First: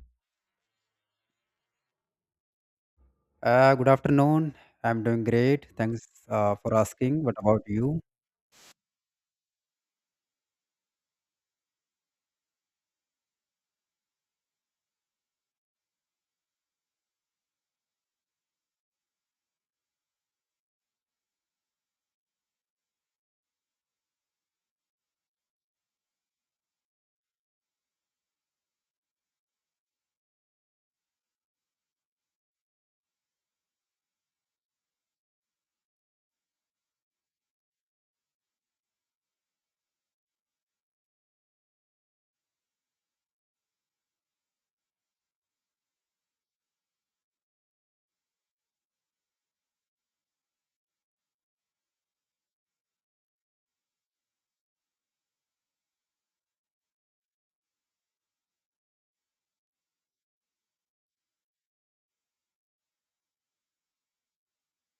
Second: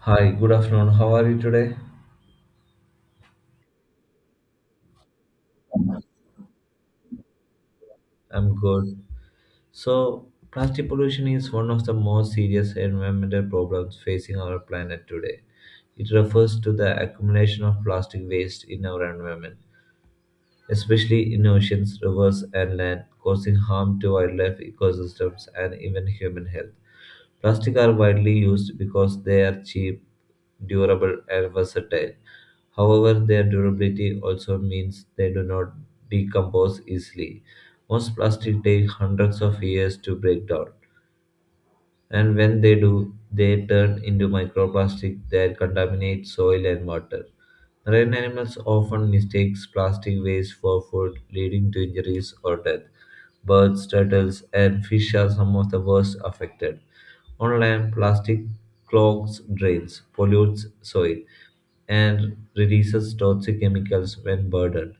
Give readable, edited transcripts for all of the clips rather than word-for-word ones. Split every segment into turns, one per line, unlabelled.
Hi, good afternoon. How are you today?
Good afternoon. I'm doing great. Thanks for asking. What about you?
I'm good. So, plastic pollution is one of the most serious environmental problems facing our planet today. It refers to the accumulation of plastic waste in our environment especially in oceans, rivers, and land, causing harm to wildlife ecosystems and even human health. Plastic are widely used because they are cheap, durable, and versatile. However, their durability also means they do not decompose easily. Most plastic take hundreds of years to break down. And when they do, they turn into microplastic that contaminate soil and water. Marine animals often mistake plastic waste for food, leading to injuries or death. Birds, turtles, and fish are some of the worst affected. On land, plastic clogs drains, pollutes soil, and releases toxic chemicals when burdened.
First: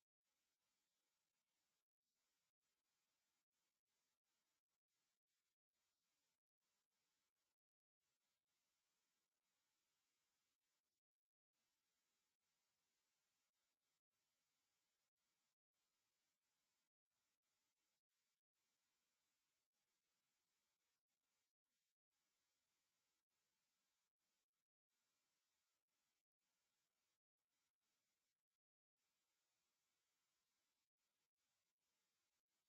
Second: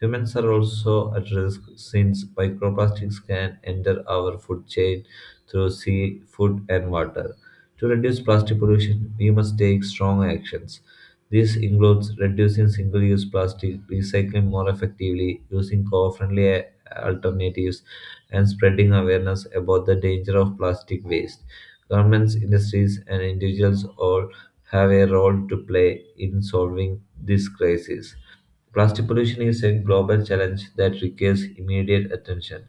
Humans are also at risk since microplastics can enter our food chain through sea, food, and water. To reduce plastic pollution, we must take strong actions. This includes reducing single use plastic, recycling more effectively, using eco friendly alternatives, and spreading awareness about the danger of plastic waste. Governments, industries, and individuals all have a role to play in solving this crisis. Plastic pollution is a global challenge that requires immediate attention.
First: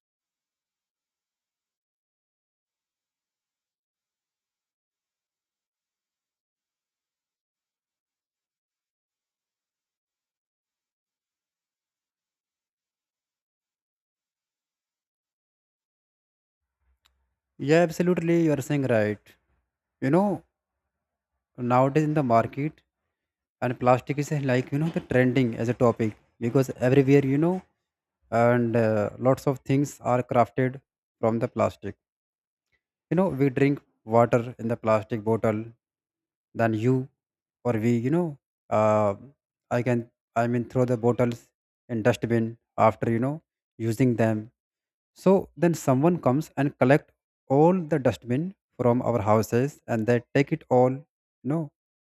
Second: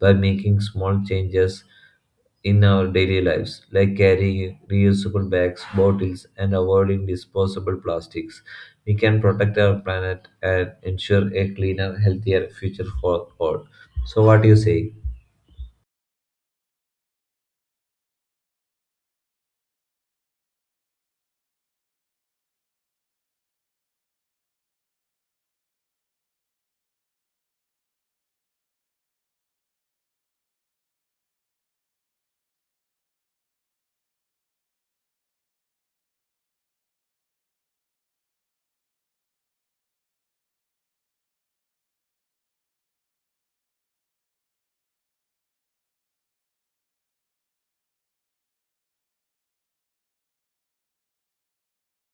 By making small changes in our daily lives, like carrying reusable bags, bottles, and avoiding disposable plastics, we can protect our planet and ensure a cleaner, healthier future for all. So, what do you say?
Yeah, absolutely. You are saying right. You know, nowadays in the market, and plastic is like you know the trending as a topic because everywhere you know, and lots of things are crafted from the plastic. You know, we drink water in the plastic bottle. Then you or we you know uh, I can, I mean, throw the bottles in dustbin after you know using them. So then someone comes and collect all the dustbin from our houses and they take it all, you know,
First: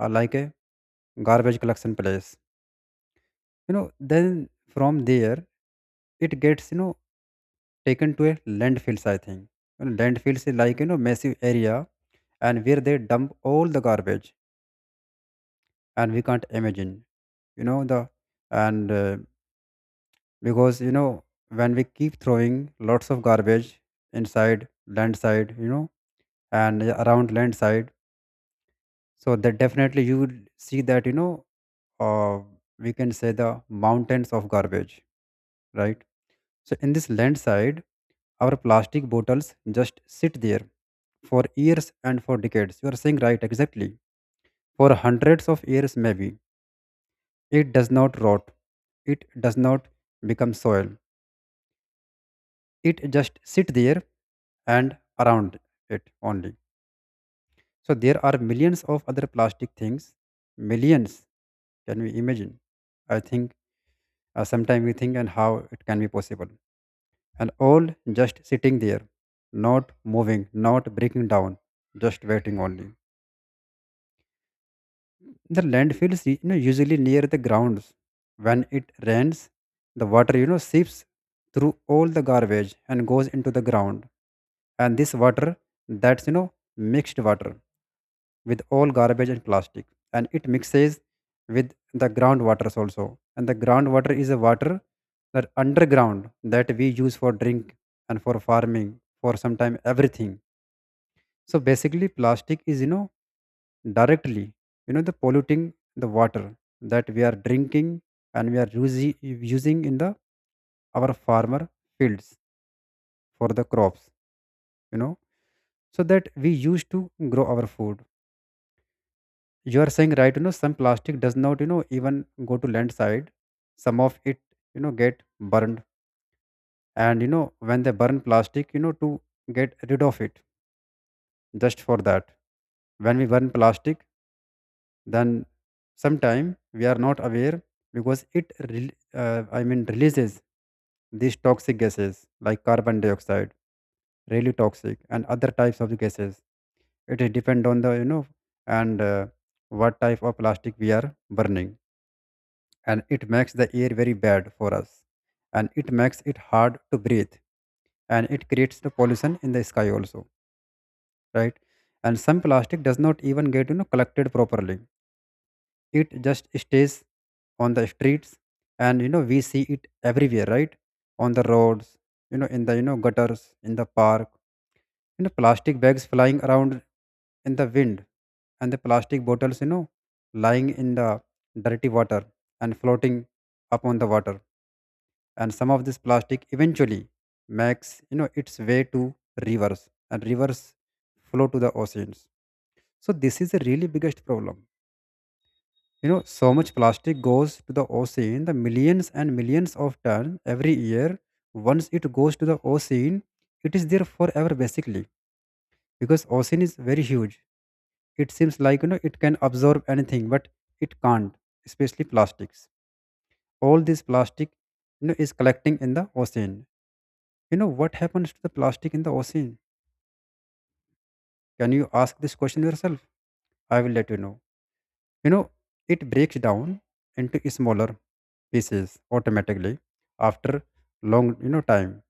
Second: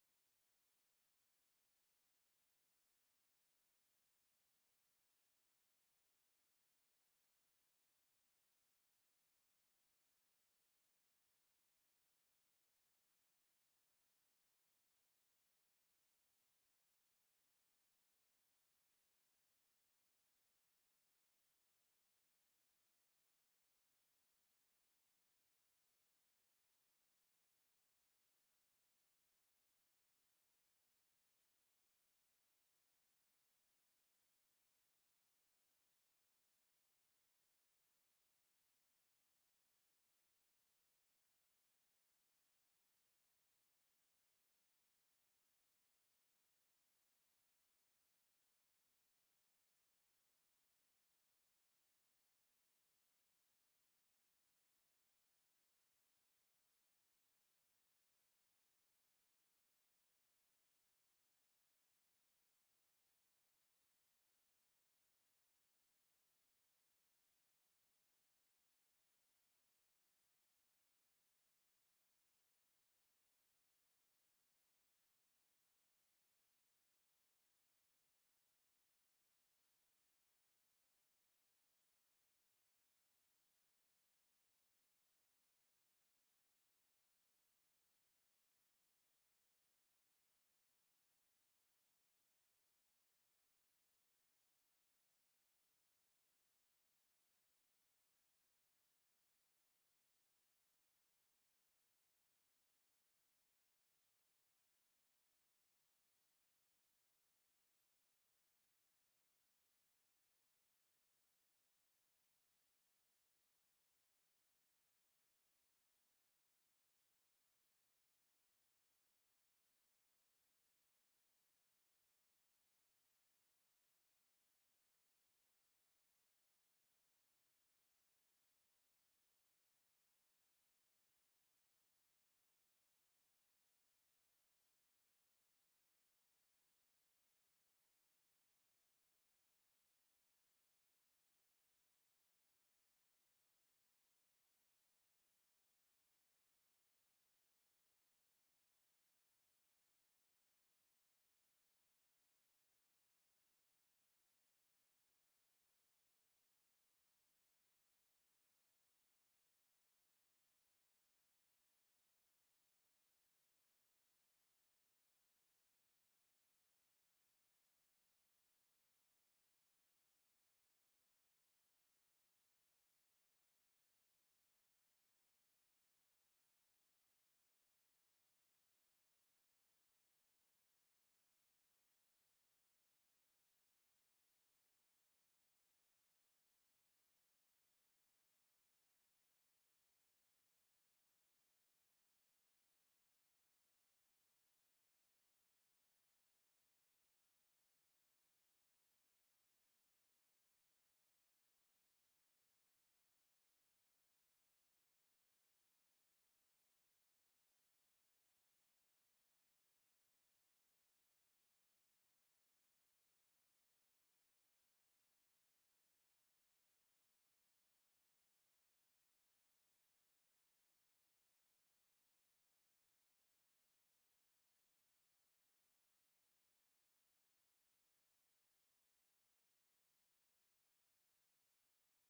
like a garbage collection place, you know. Then from there it gets you know taken to a landfills, I think. And landfills is like you know massive area, and where they dump all the garbage, and we can't imagine you know the and because you know when we keep throwing lots of garbage inside landside you know, and around landside. So that definitely you will see that you know uh, we can say the mountains of garbage, right? So in this landside our plastic bottles just sit there for years and for decades, you are saying right, exactly, for hundreds of years maybe. It does not rot. It does not become soil. It just sit there and around it only. So there are millions of other plastic things. Millions. Can we imagine? I think sometimes we think and how it can be possible. And all just sitting there, not moving, not breaking down, just waiting only. The landfill is, you know, usually near the grounds. When it rains, the water you know seeps through all the garbage and goes into the ground. And this water, that's you know mixed water with all garbage and plastic, and it mixes with the groundwaters also. And the groundwater is a water that underground that we use for drink and for farming, for sometime everything. So basically, plastic is, you know, directly, you know, the polluting the water that we are drinking, and we are using using in the our farmer fields for the crops, you know, so that we use to grow our food. You are saying right, you know, some plastic does not, you know, even go to land side. Some of it, you know, get burned. And you know, when they burn plastic, you know, to get rid of it, just for that, when we burn plastic, then sometime we are not aware because it releases these toxic gases like carbon dioxide, really toxic, and other types of the gases. It is depend on the you know and what type of plastic we are burning. And it makes the air very bad for us, and it makes it hard to breathe, and it creates the pollution in the sky also, right? And some plastic does not even get you know collected properly. It just stays on the streets, and you know we see it everywhere, right? On the roads, you know, in the you know gutters, in the park, you know, plastic bags flying around in the wind, and the plastic bottles you know lying in the dirty water and floating up on the water. And some of this plastic eventually makes you know its way to rivers, and rivers flow to the oceans. So this is a really biggest problem. You know, so much plastic goes to the ocean, the millions and millions of tons every year. Once it goes to the ocean, it is there forever basically because ocean is very huge. It seems like you know it can absorb anything, but it can't, especially plastics. All this plastic, you know, is collecting in the ocean. You know what happens to the plastic in the ocean? Can you ask this question yourself? I will let you know. You know, it breaks down into smaller pieces automatically after long you know time.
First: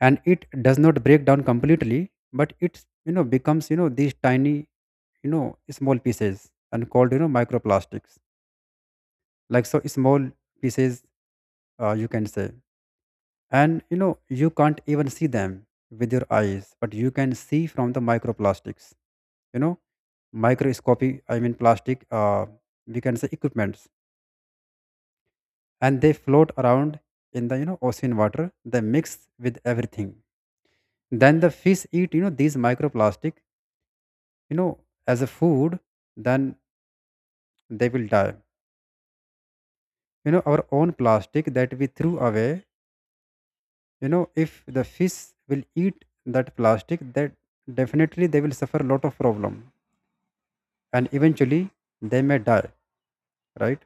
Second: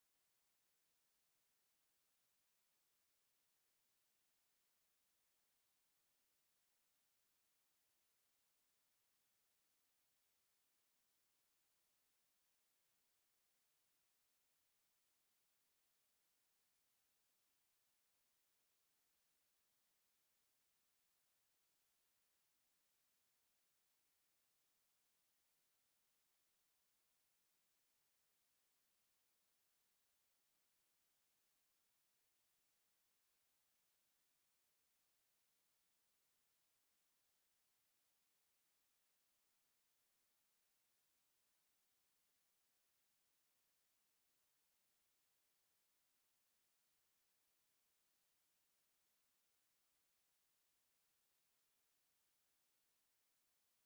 And it does not break down completely, but it you know becomes you know these tiny, you know, small pieces and called you know microplastics, like so small pieces, you can say. And you know you can't even see them with your eyes, but you can see from the microplastics, you know, microscopy, I mean plastic we can say equipments. And they float around in the you know ocean water. They mix with everything. Then the fish eat you know these microplastic, you know, as a food. Then they will die. You know, our own plastic that we threw away, you know, if the fish will eat that plastic, that definitely they will suffer a lot of problem, and eventually they may die, right?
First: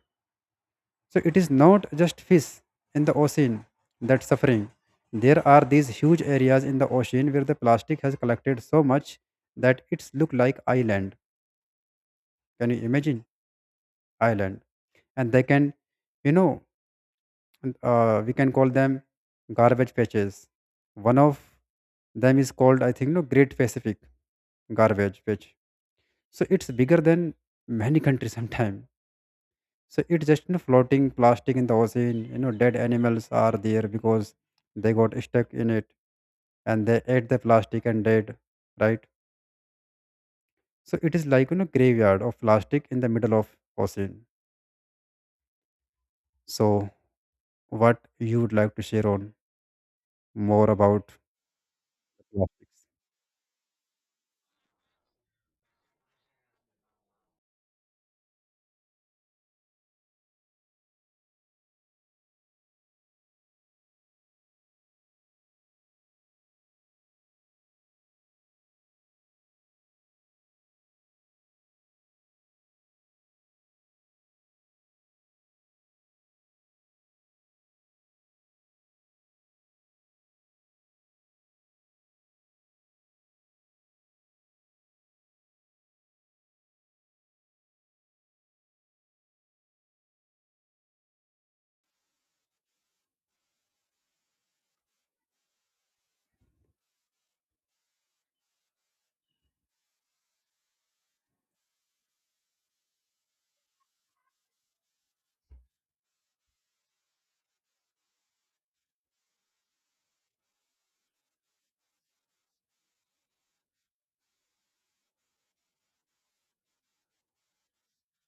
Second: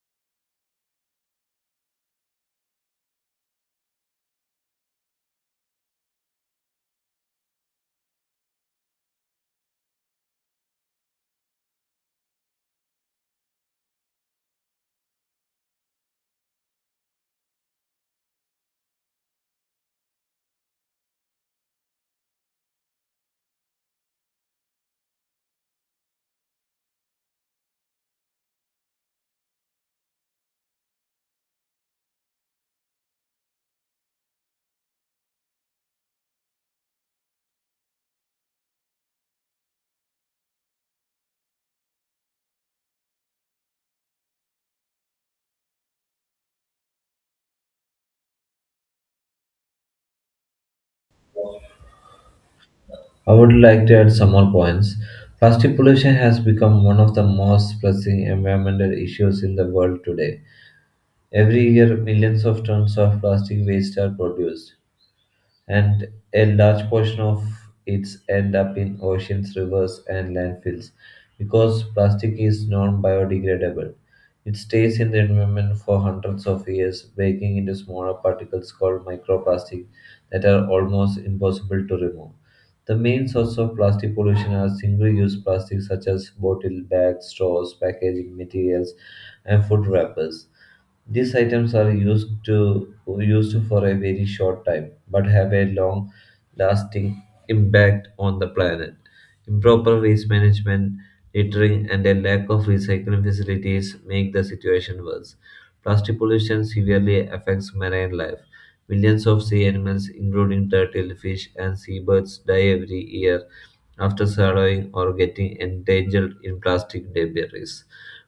So it is not just fish in the ocean that's suffering. There are these huge areas in the ocean where the plastic has collected so much that it's look like island. Can you imagine island? And they can, you know, we can call them garbage patches. One of them is called, I think, no Great Pacific garbage patch. So it's bigger than many countries sometimes. So it's just, you know, floating plastic in the ocean. You know, dead animals are there because they got stuck in it and they ate the plastic and dead, right? So it is like you know graveyard of plastic in the middle of ocean. So what you would like to share on more about plastics?
I would like to add some more points. Plastic pollution has become one of the most pressing environmental issues in the world today. Every year, millions of tons of plastic waste are produced, and a large portion of its end up in oceans, rivers, and landfills because plastic is non biodegradable. It stays in the environment for hundreds of years, breaking into smaller particles called microplastic that are almost impossible to remove. The main source of plastic pollution are single use plastics such as bottle bags, straws, packaging materials, and food wrappers. These items are used for a very short time, but have a long lasting impact on the planet. Improper waste management, littering, and a lack of recycling facilities make the situation worse. Plastic pollution severely affects marine life. Millions of sea animals, including turtle, fish, and seabirds, die every year after swallowing or getting entangled in plastic debris.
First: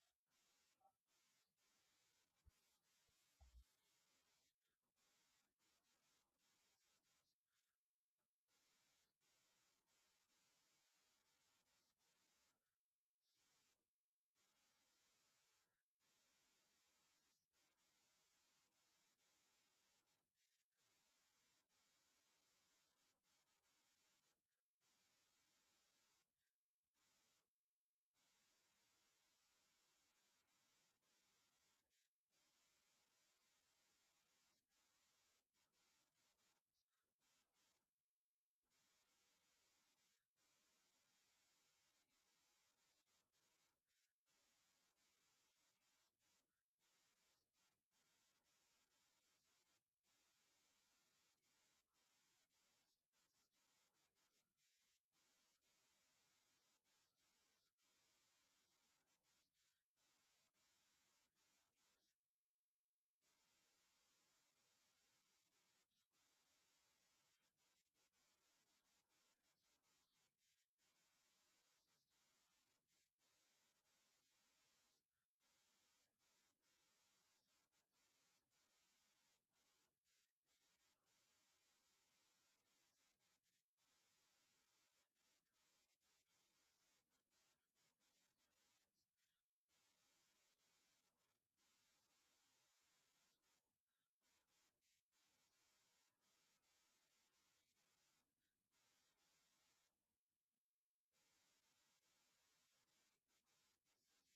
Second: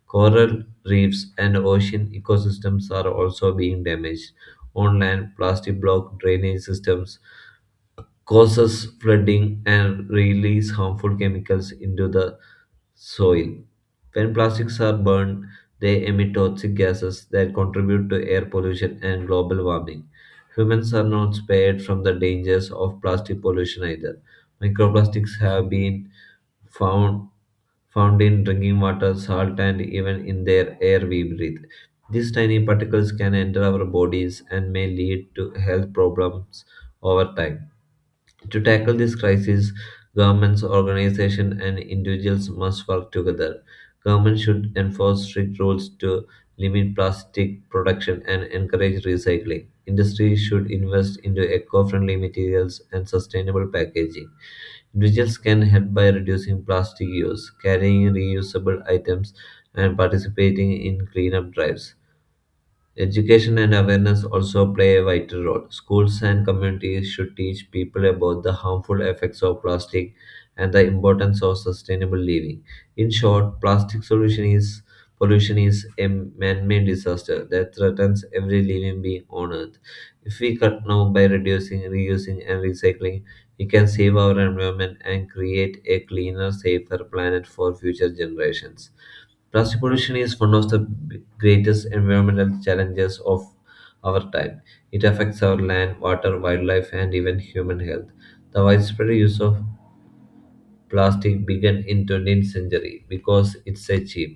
Coral reefs and ocean ecosystems are also being damaged. On land, plastic block drainage systems causes flooding and release harmful chemicals into the soil. When plastics are burned, they emit toxic gases that contribute to air pollution and global warming. Humans are not spared from the dangers of plastic pollution either. Microplastics have been found found in drinking water, salt, and even in their air we breathe. These tiny particles can enter our bodies and may lead to health problems over time. To tackle this crisis, governments, organizations, and individuals must work together. Governments should enforce strict rules to limit plastic production and encourage recycling. Industries should invest into eco-friendly materials and sustainable packaging. Individuals can help by reducing plastic use, carrying reusable items, and participating in cleanup drives. Education and awareness also play a vital role. Schools and communities should teach people about the harmful effects of plastic and the importance of sustainable living. In short, plastic solution is pollution is a man-made disaster that threatens every living being on earth. If we cut now by reducing, reusing and recycling, we can save our environment and create a cleaner, safer planet for future generations. Plastic pollution is one of the greatest environmental challenges of our time. It affects our land, water, wildlife, and even human health. The widespread use of plastic began in 20th century because it's a cheap,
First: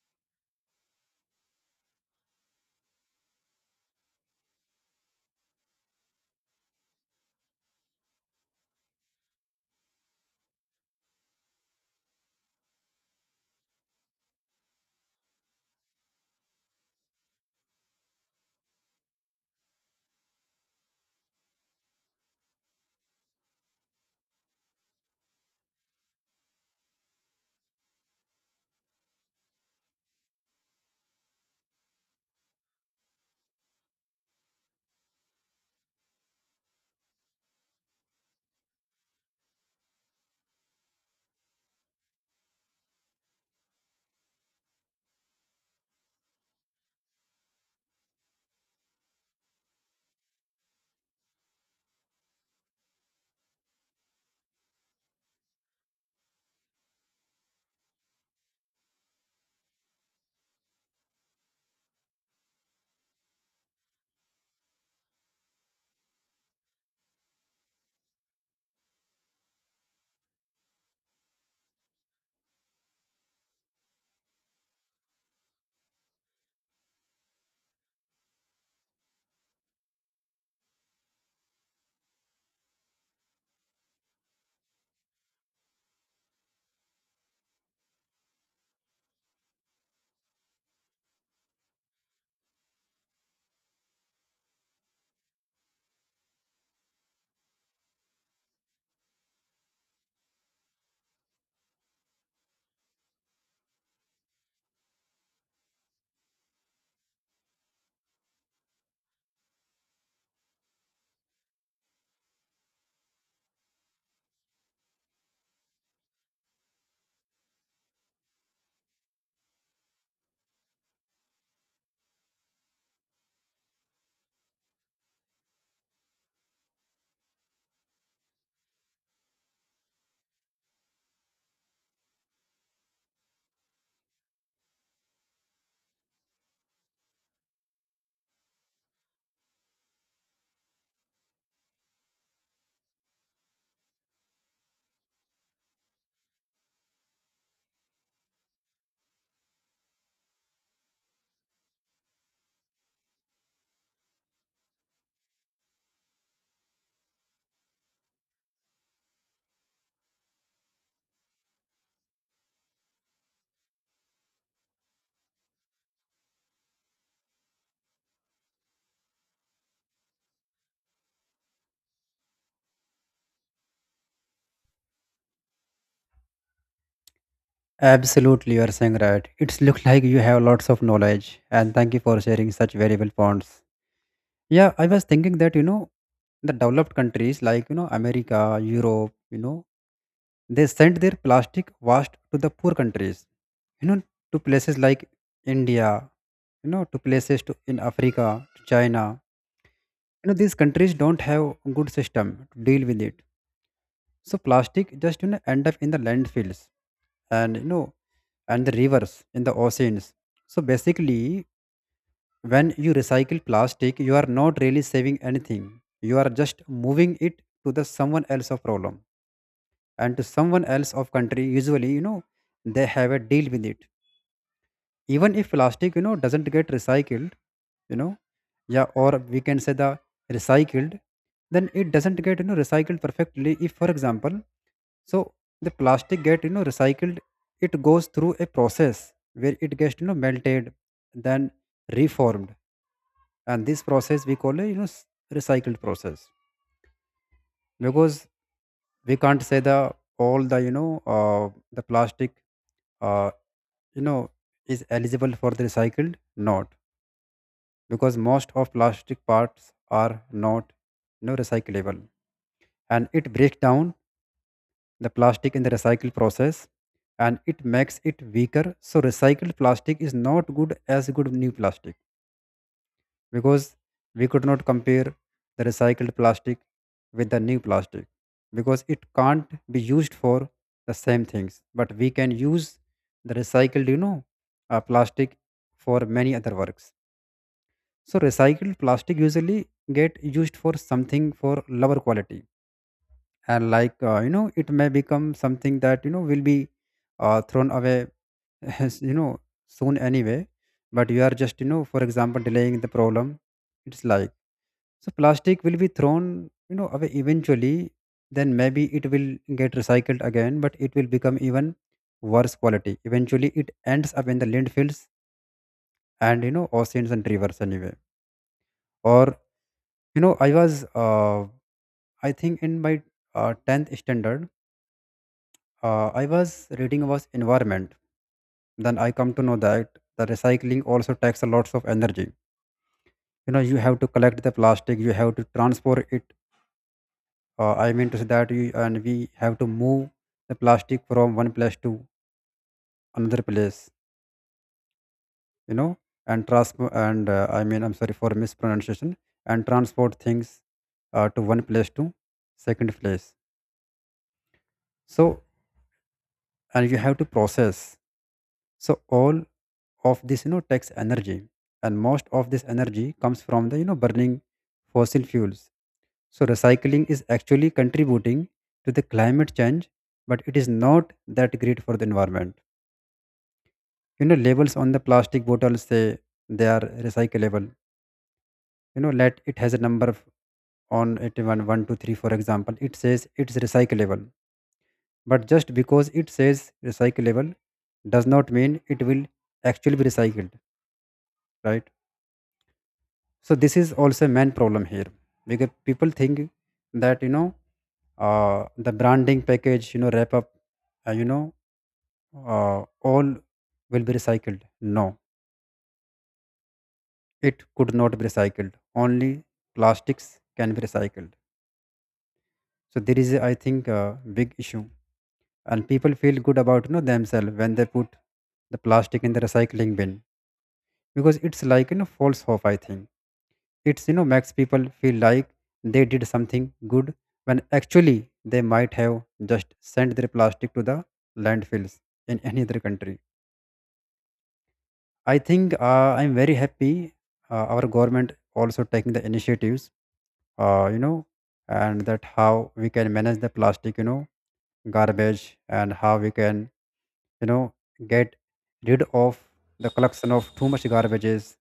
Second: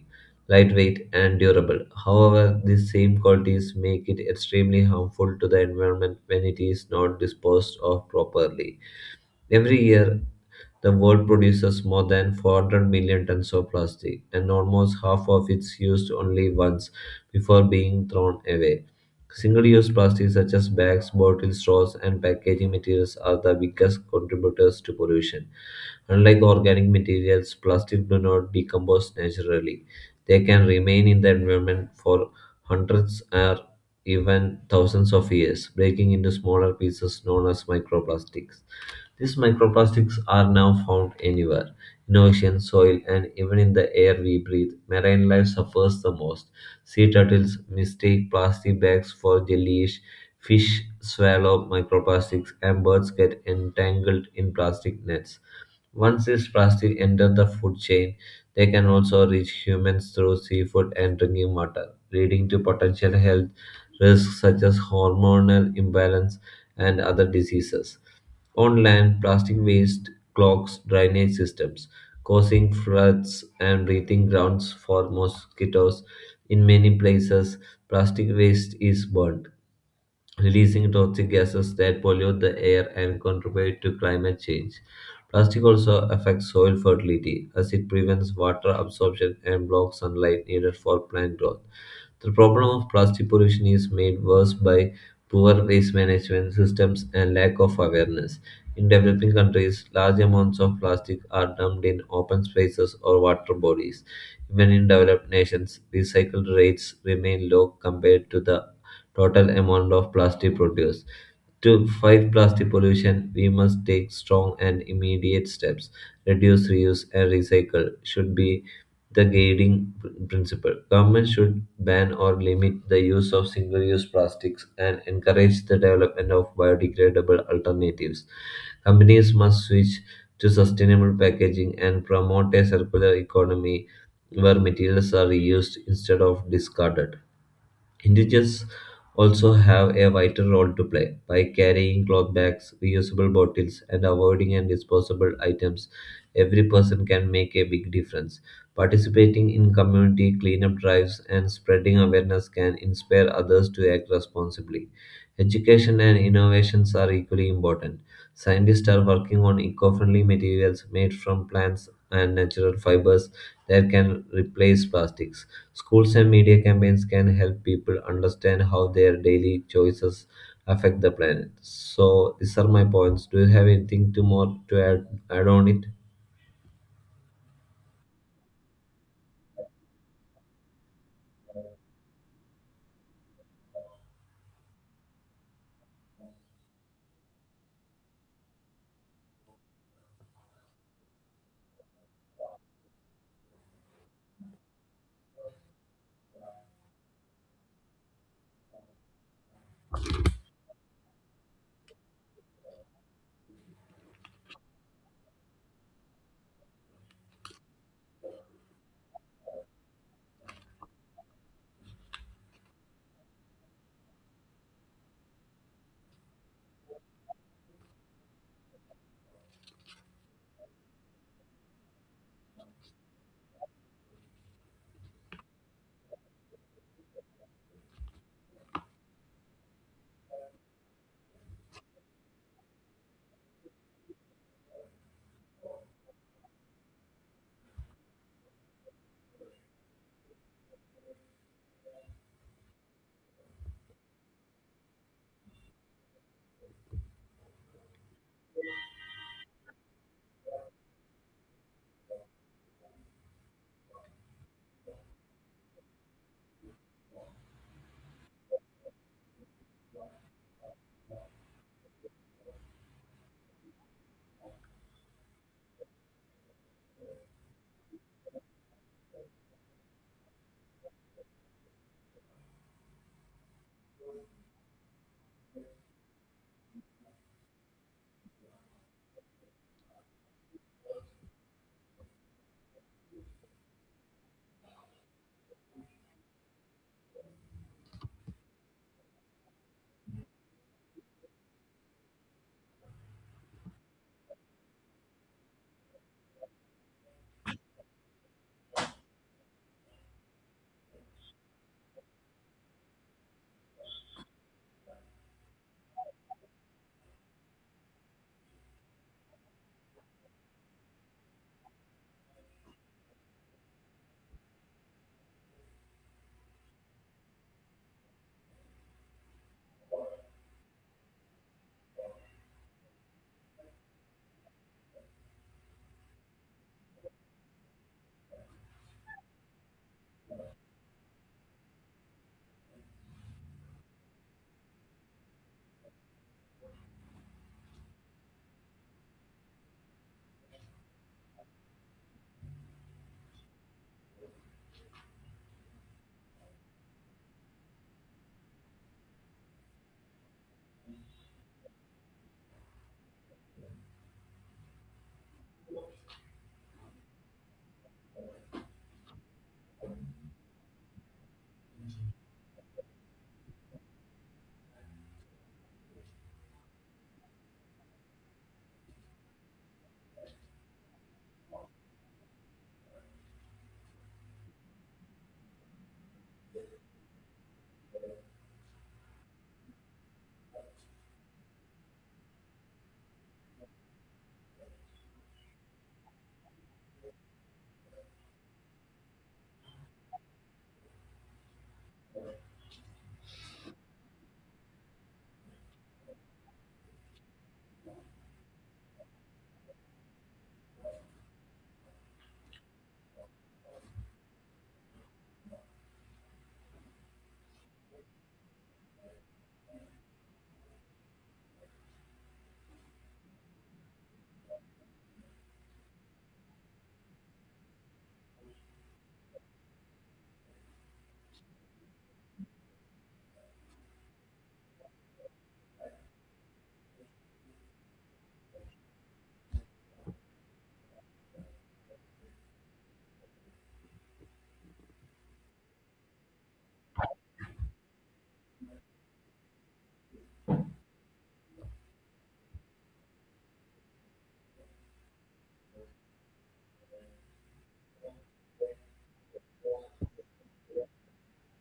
lightweight, and durable. However, these same qualities make it extremely harmful to the environment when it is not disposed of properly. Every year, the world produces more than 400 million tons of plastic, and almost half of it's used only once before being thrown away. Single use plastics such as bags, bottles, straws, and packaging materials are the biggest contributors to pollution. Unlike organic materials, plastic do not decompose naturally. They can remain in the environment for hundreds or even thousands of years, breaking into smaller pieces known as microplastics. These microplastics are now found anywhere in ocean, soil, and even in the air we breathe. Marine life suffers the most. Sea turtles mistake plastic bags for jellyfish, fish swallow microplastics, and birds get entangled in plastic nets. Once these plastics enter the food chain, they can also reach humans through seafood and drinking water, leading to potential health risks such as hormonal imbalance and other diseases. On land, plastic waste clogs drainage systems, causing floods and breeding grounds for mosquitoes. In many places, plastic waste is burned, releasing toxic gases that pollute the air and contribute to climate change. Plastic also affects soil fertility as it prevents water absorption and blocks sunlight needed for plant growth. The problem of plastic pollution is made worse by poor waste management systems and lack of awareness. In developing countries, large amounts of plastic are dumped in open spaces or water bodies. Even in developed nations, recycle rates remain low compared to the total amount of plastic produced. To fight plastic pollution, we must take strong and immediate steps. Reduce, reuse, and recycle should be the guiding principle. Government should ban or limit the use of single-use plastics and encourage the development of biodegradable alternatives. Companies must switch to sustainable packaging and promote a circular economy where materials are reused instead of discarded. Individuals also have a vital role to play by carrying cloth bags, reusable bottles, and avoiding and disposable items. Every person can make a big difference. Participating in community cleanup drives and spreading awareness can inspire others to act responsibly. Education and innovations are equally important. Scientists are working on eco friendly materials made from plants and natural fibers that can replace plastics. Schools and media campaigns can help people understand how their daily choices affect the planet. So these are my points. Do you have anything to more to add on it?
Absolutely, you are saying right. It's look like you have lots of knowledge, and thank you for sharing such valuable points. Yeah, I was thinking that, you know, the developed countries like, you know, America, Europe, you know, they sent their plastic waste to the poor countries, you know, to places like India, you know, to places to, in Africa, to China. You know, these countries don't have good system to deal with it. So plastic just, you know, end up in the landfills and, you know, and the rivers in the oceans. So basically, when you recycle plastic, you are not really saving anything. You are just moving it to the someone else of problem and to someone else of country. Usually, you know, they have a deal with it. Even if plastic, you know, doesn't get recycled, you know, yeah, or we can say the recycled, then it doesn't get you know recycled perfectly. If, for example, so the plastic get you know recycled, it goes through a process where it gets you know melted, then reformed. And this process we call it you know recycled process, because we can't say the all the you know the plastic uh, you know is eligible for the recycled not, because most of plastic parts are not you know recyclable. And it breaks down the plastic in the recycle process, and it makes it weaker. So recycled plastic is not good as good new plastic, because we could not compare the recycled plastic with the new plastic, because it can't be used for the same things. But we can use the recycled, you know, plastic for many other works. So recycled plastic usually get used for something for lower quality. And like you know it may become something that you know will be thrown away as, you know, soon anyway. But you are just you know for example delaying the problem. It's like, so plastic will be thrown, you know, away eventually. Then maybe it will get recycled again, but it will become even worse quality. Eventually, it ends up in the landfills and you know oceans and rivers anyway. Or you know, I was, I think, in my tenth standard, I was reading about environment. Then I come to know that the recycling also takes a lots of energy. You know, you have to collect the plastic, you have to transport it I mean to say that you and we have to move the plastic from one place to another place, you know. And trans and uh, i mean I'm sorry for mispronunciation. And transport things to one place to second place. So and you have to process. So all of this you know takes energy. And most of this energy comes from the you know burning fossil fuels. So recycling is actually contributing to the climate change, but it is not that great for the environment. You know, labels on the plastic bottles say they are recyclable. You know, let it has a number on it, 1 1 2 3 for example, it says it's recyclable. But just because it says recyclable does not mean it will actually be recycled, right? So this is also a main problem here, because people think that, you know, uh, the branding package you know wrap up, uh, you know uh, all will be recycled. No, it could not be recycled. Only plastics can be recycled. So there is I think a big issue. And people feel good about you know themselves when they put the plastic in the recycling bin, because it's like you know false hope, I think. It's you know makes people feel like they did something good, when actually they might have just sent their plastic to the landfills in any other country, I think. I'm very happy our government also taking the initiatives, you know, and that how we can manage the plastic you know garbage, and how we can you know get rid of the collection of too much garbages.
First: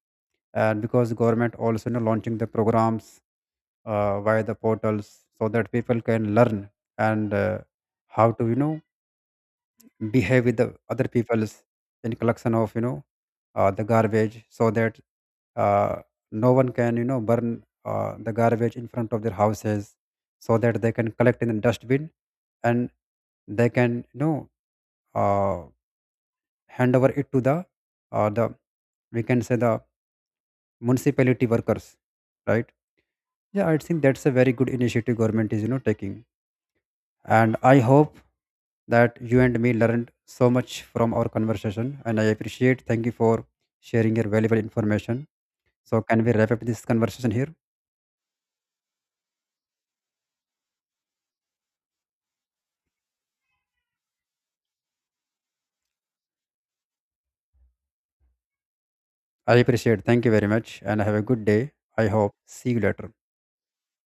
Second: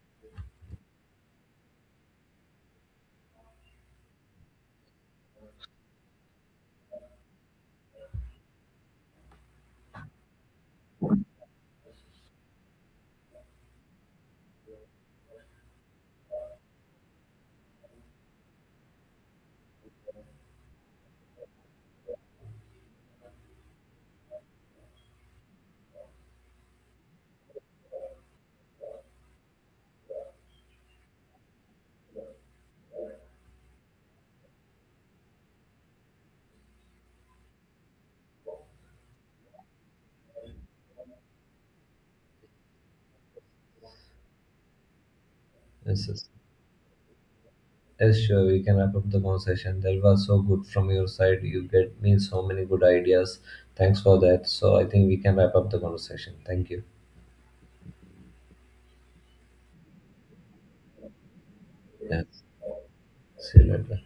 And because government also, you know, launching the programs via the portals so that people can learn and how to you know behave with the other people's in collection of you know the garbage, so that uh, no one can you know burn the garbage in front of their houses, so that they can collect in the dustbin, and they can you know uh, hand over it to the the we can say the municipality workers, right? Yeah, I think that's a very good initiative government is you know taking. And I hope that you and me learned so much from our conversation. And I appreciate. Thank you for sharing your valuable information. So,
Yes,
can
yes.
we wrap up this conversation here?
Yes, sure. We can wrap up the conversation. That was so good from your side. You get me so many good ideas. Thanks for that. So I think we can wrap up the conversation. Thank you.
I appreciate. Thank you very much. And have a good day. I
Yeah.
hope. See you later.
See you later.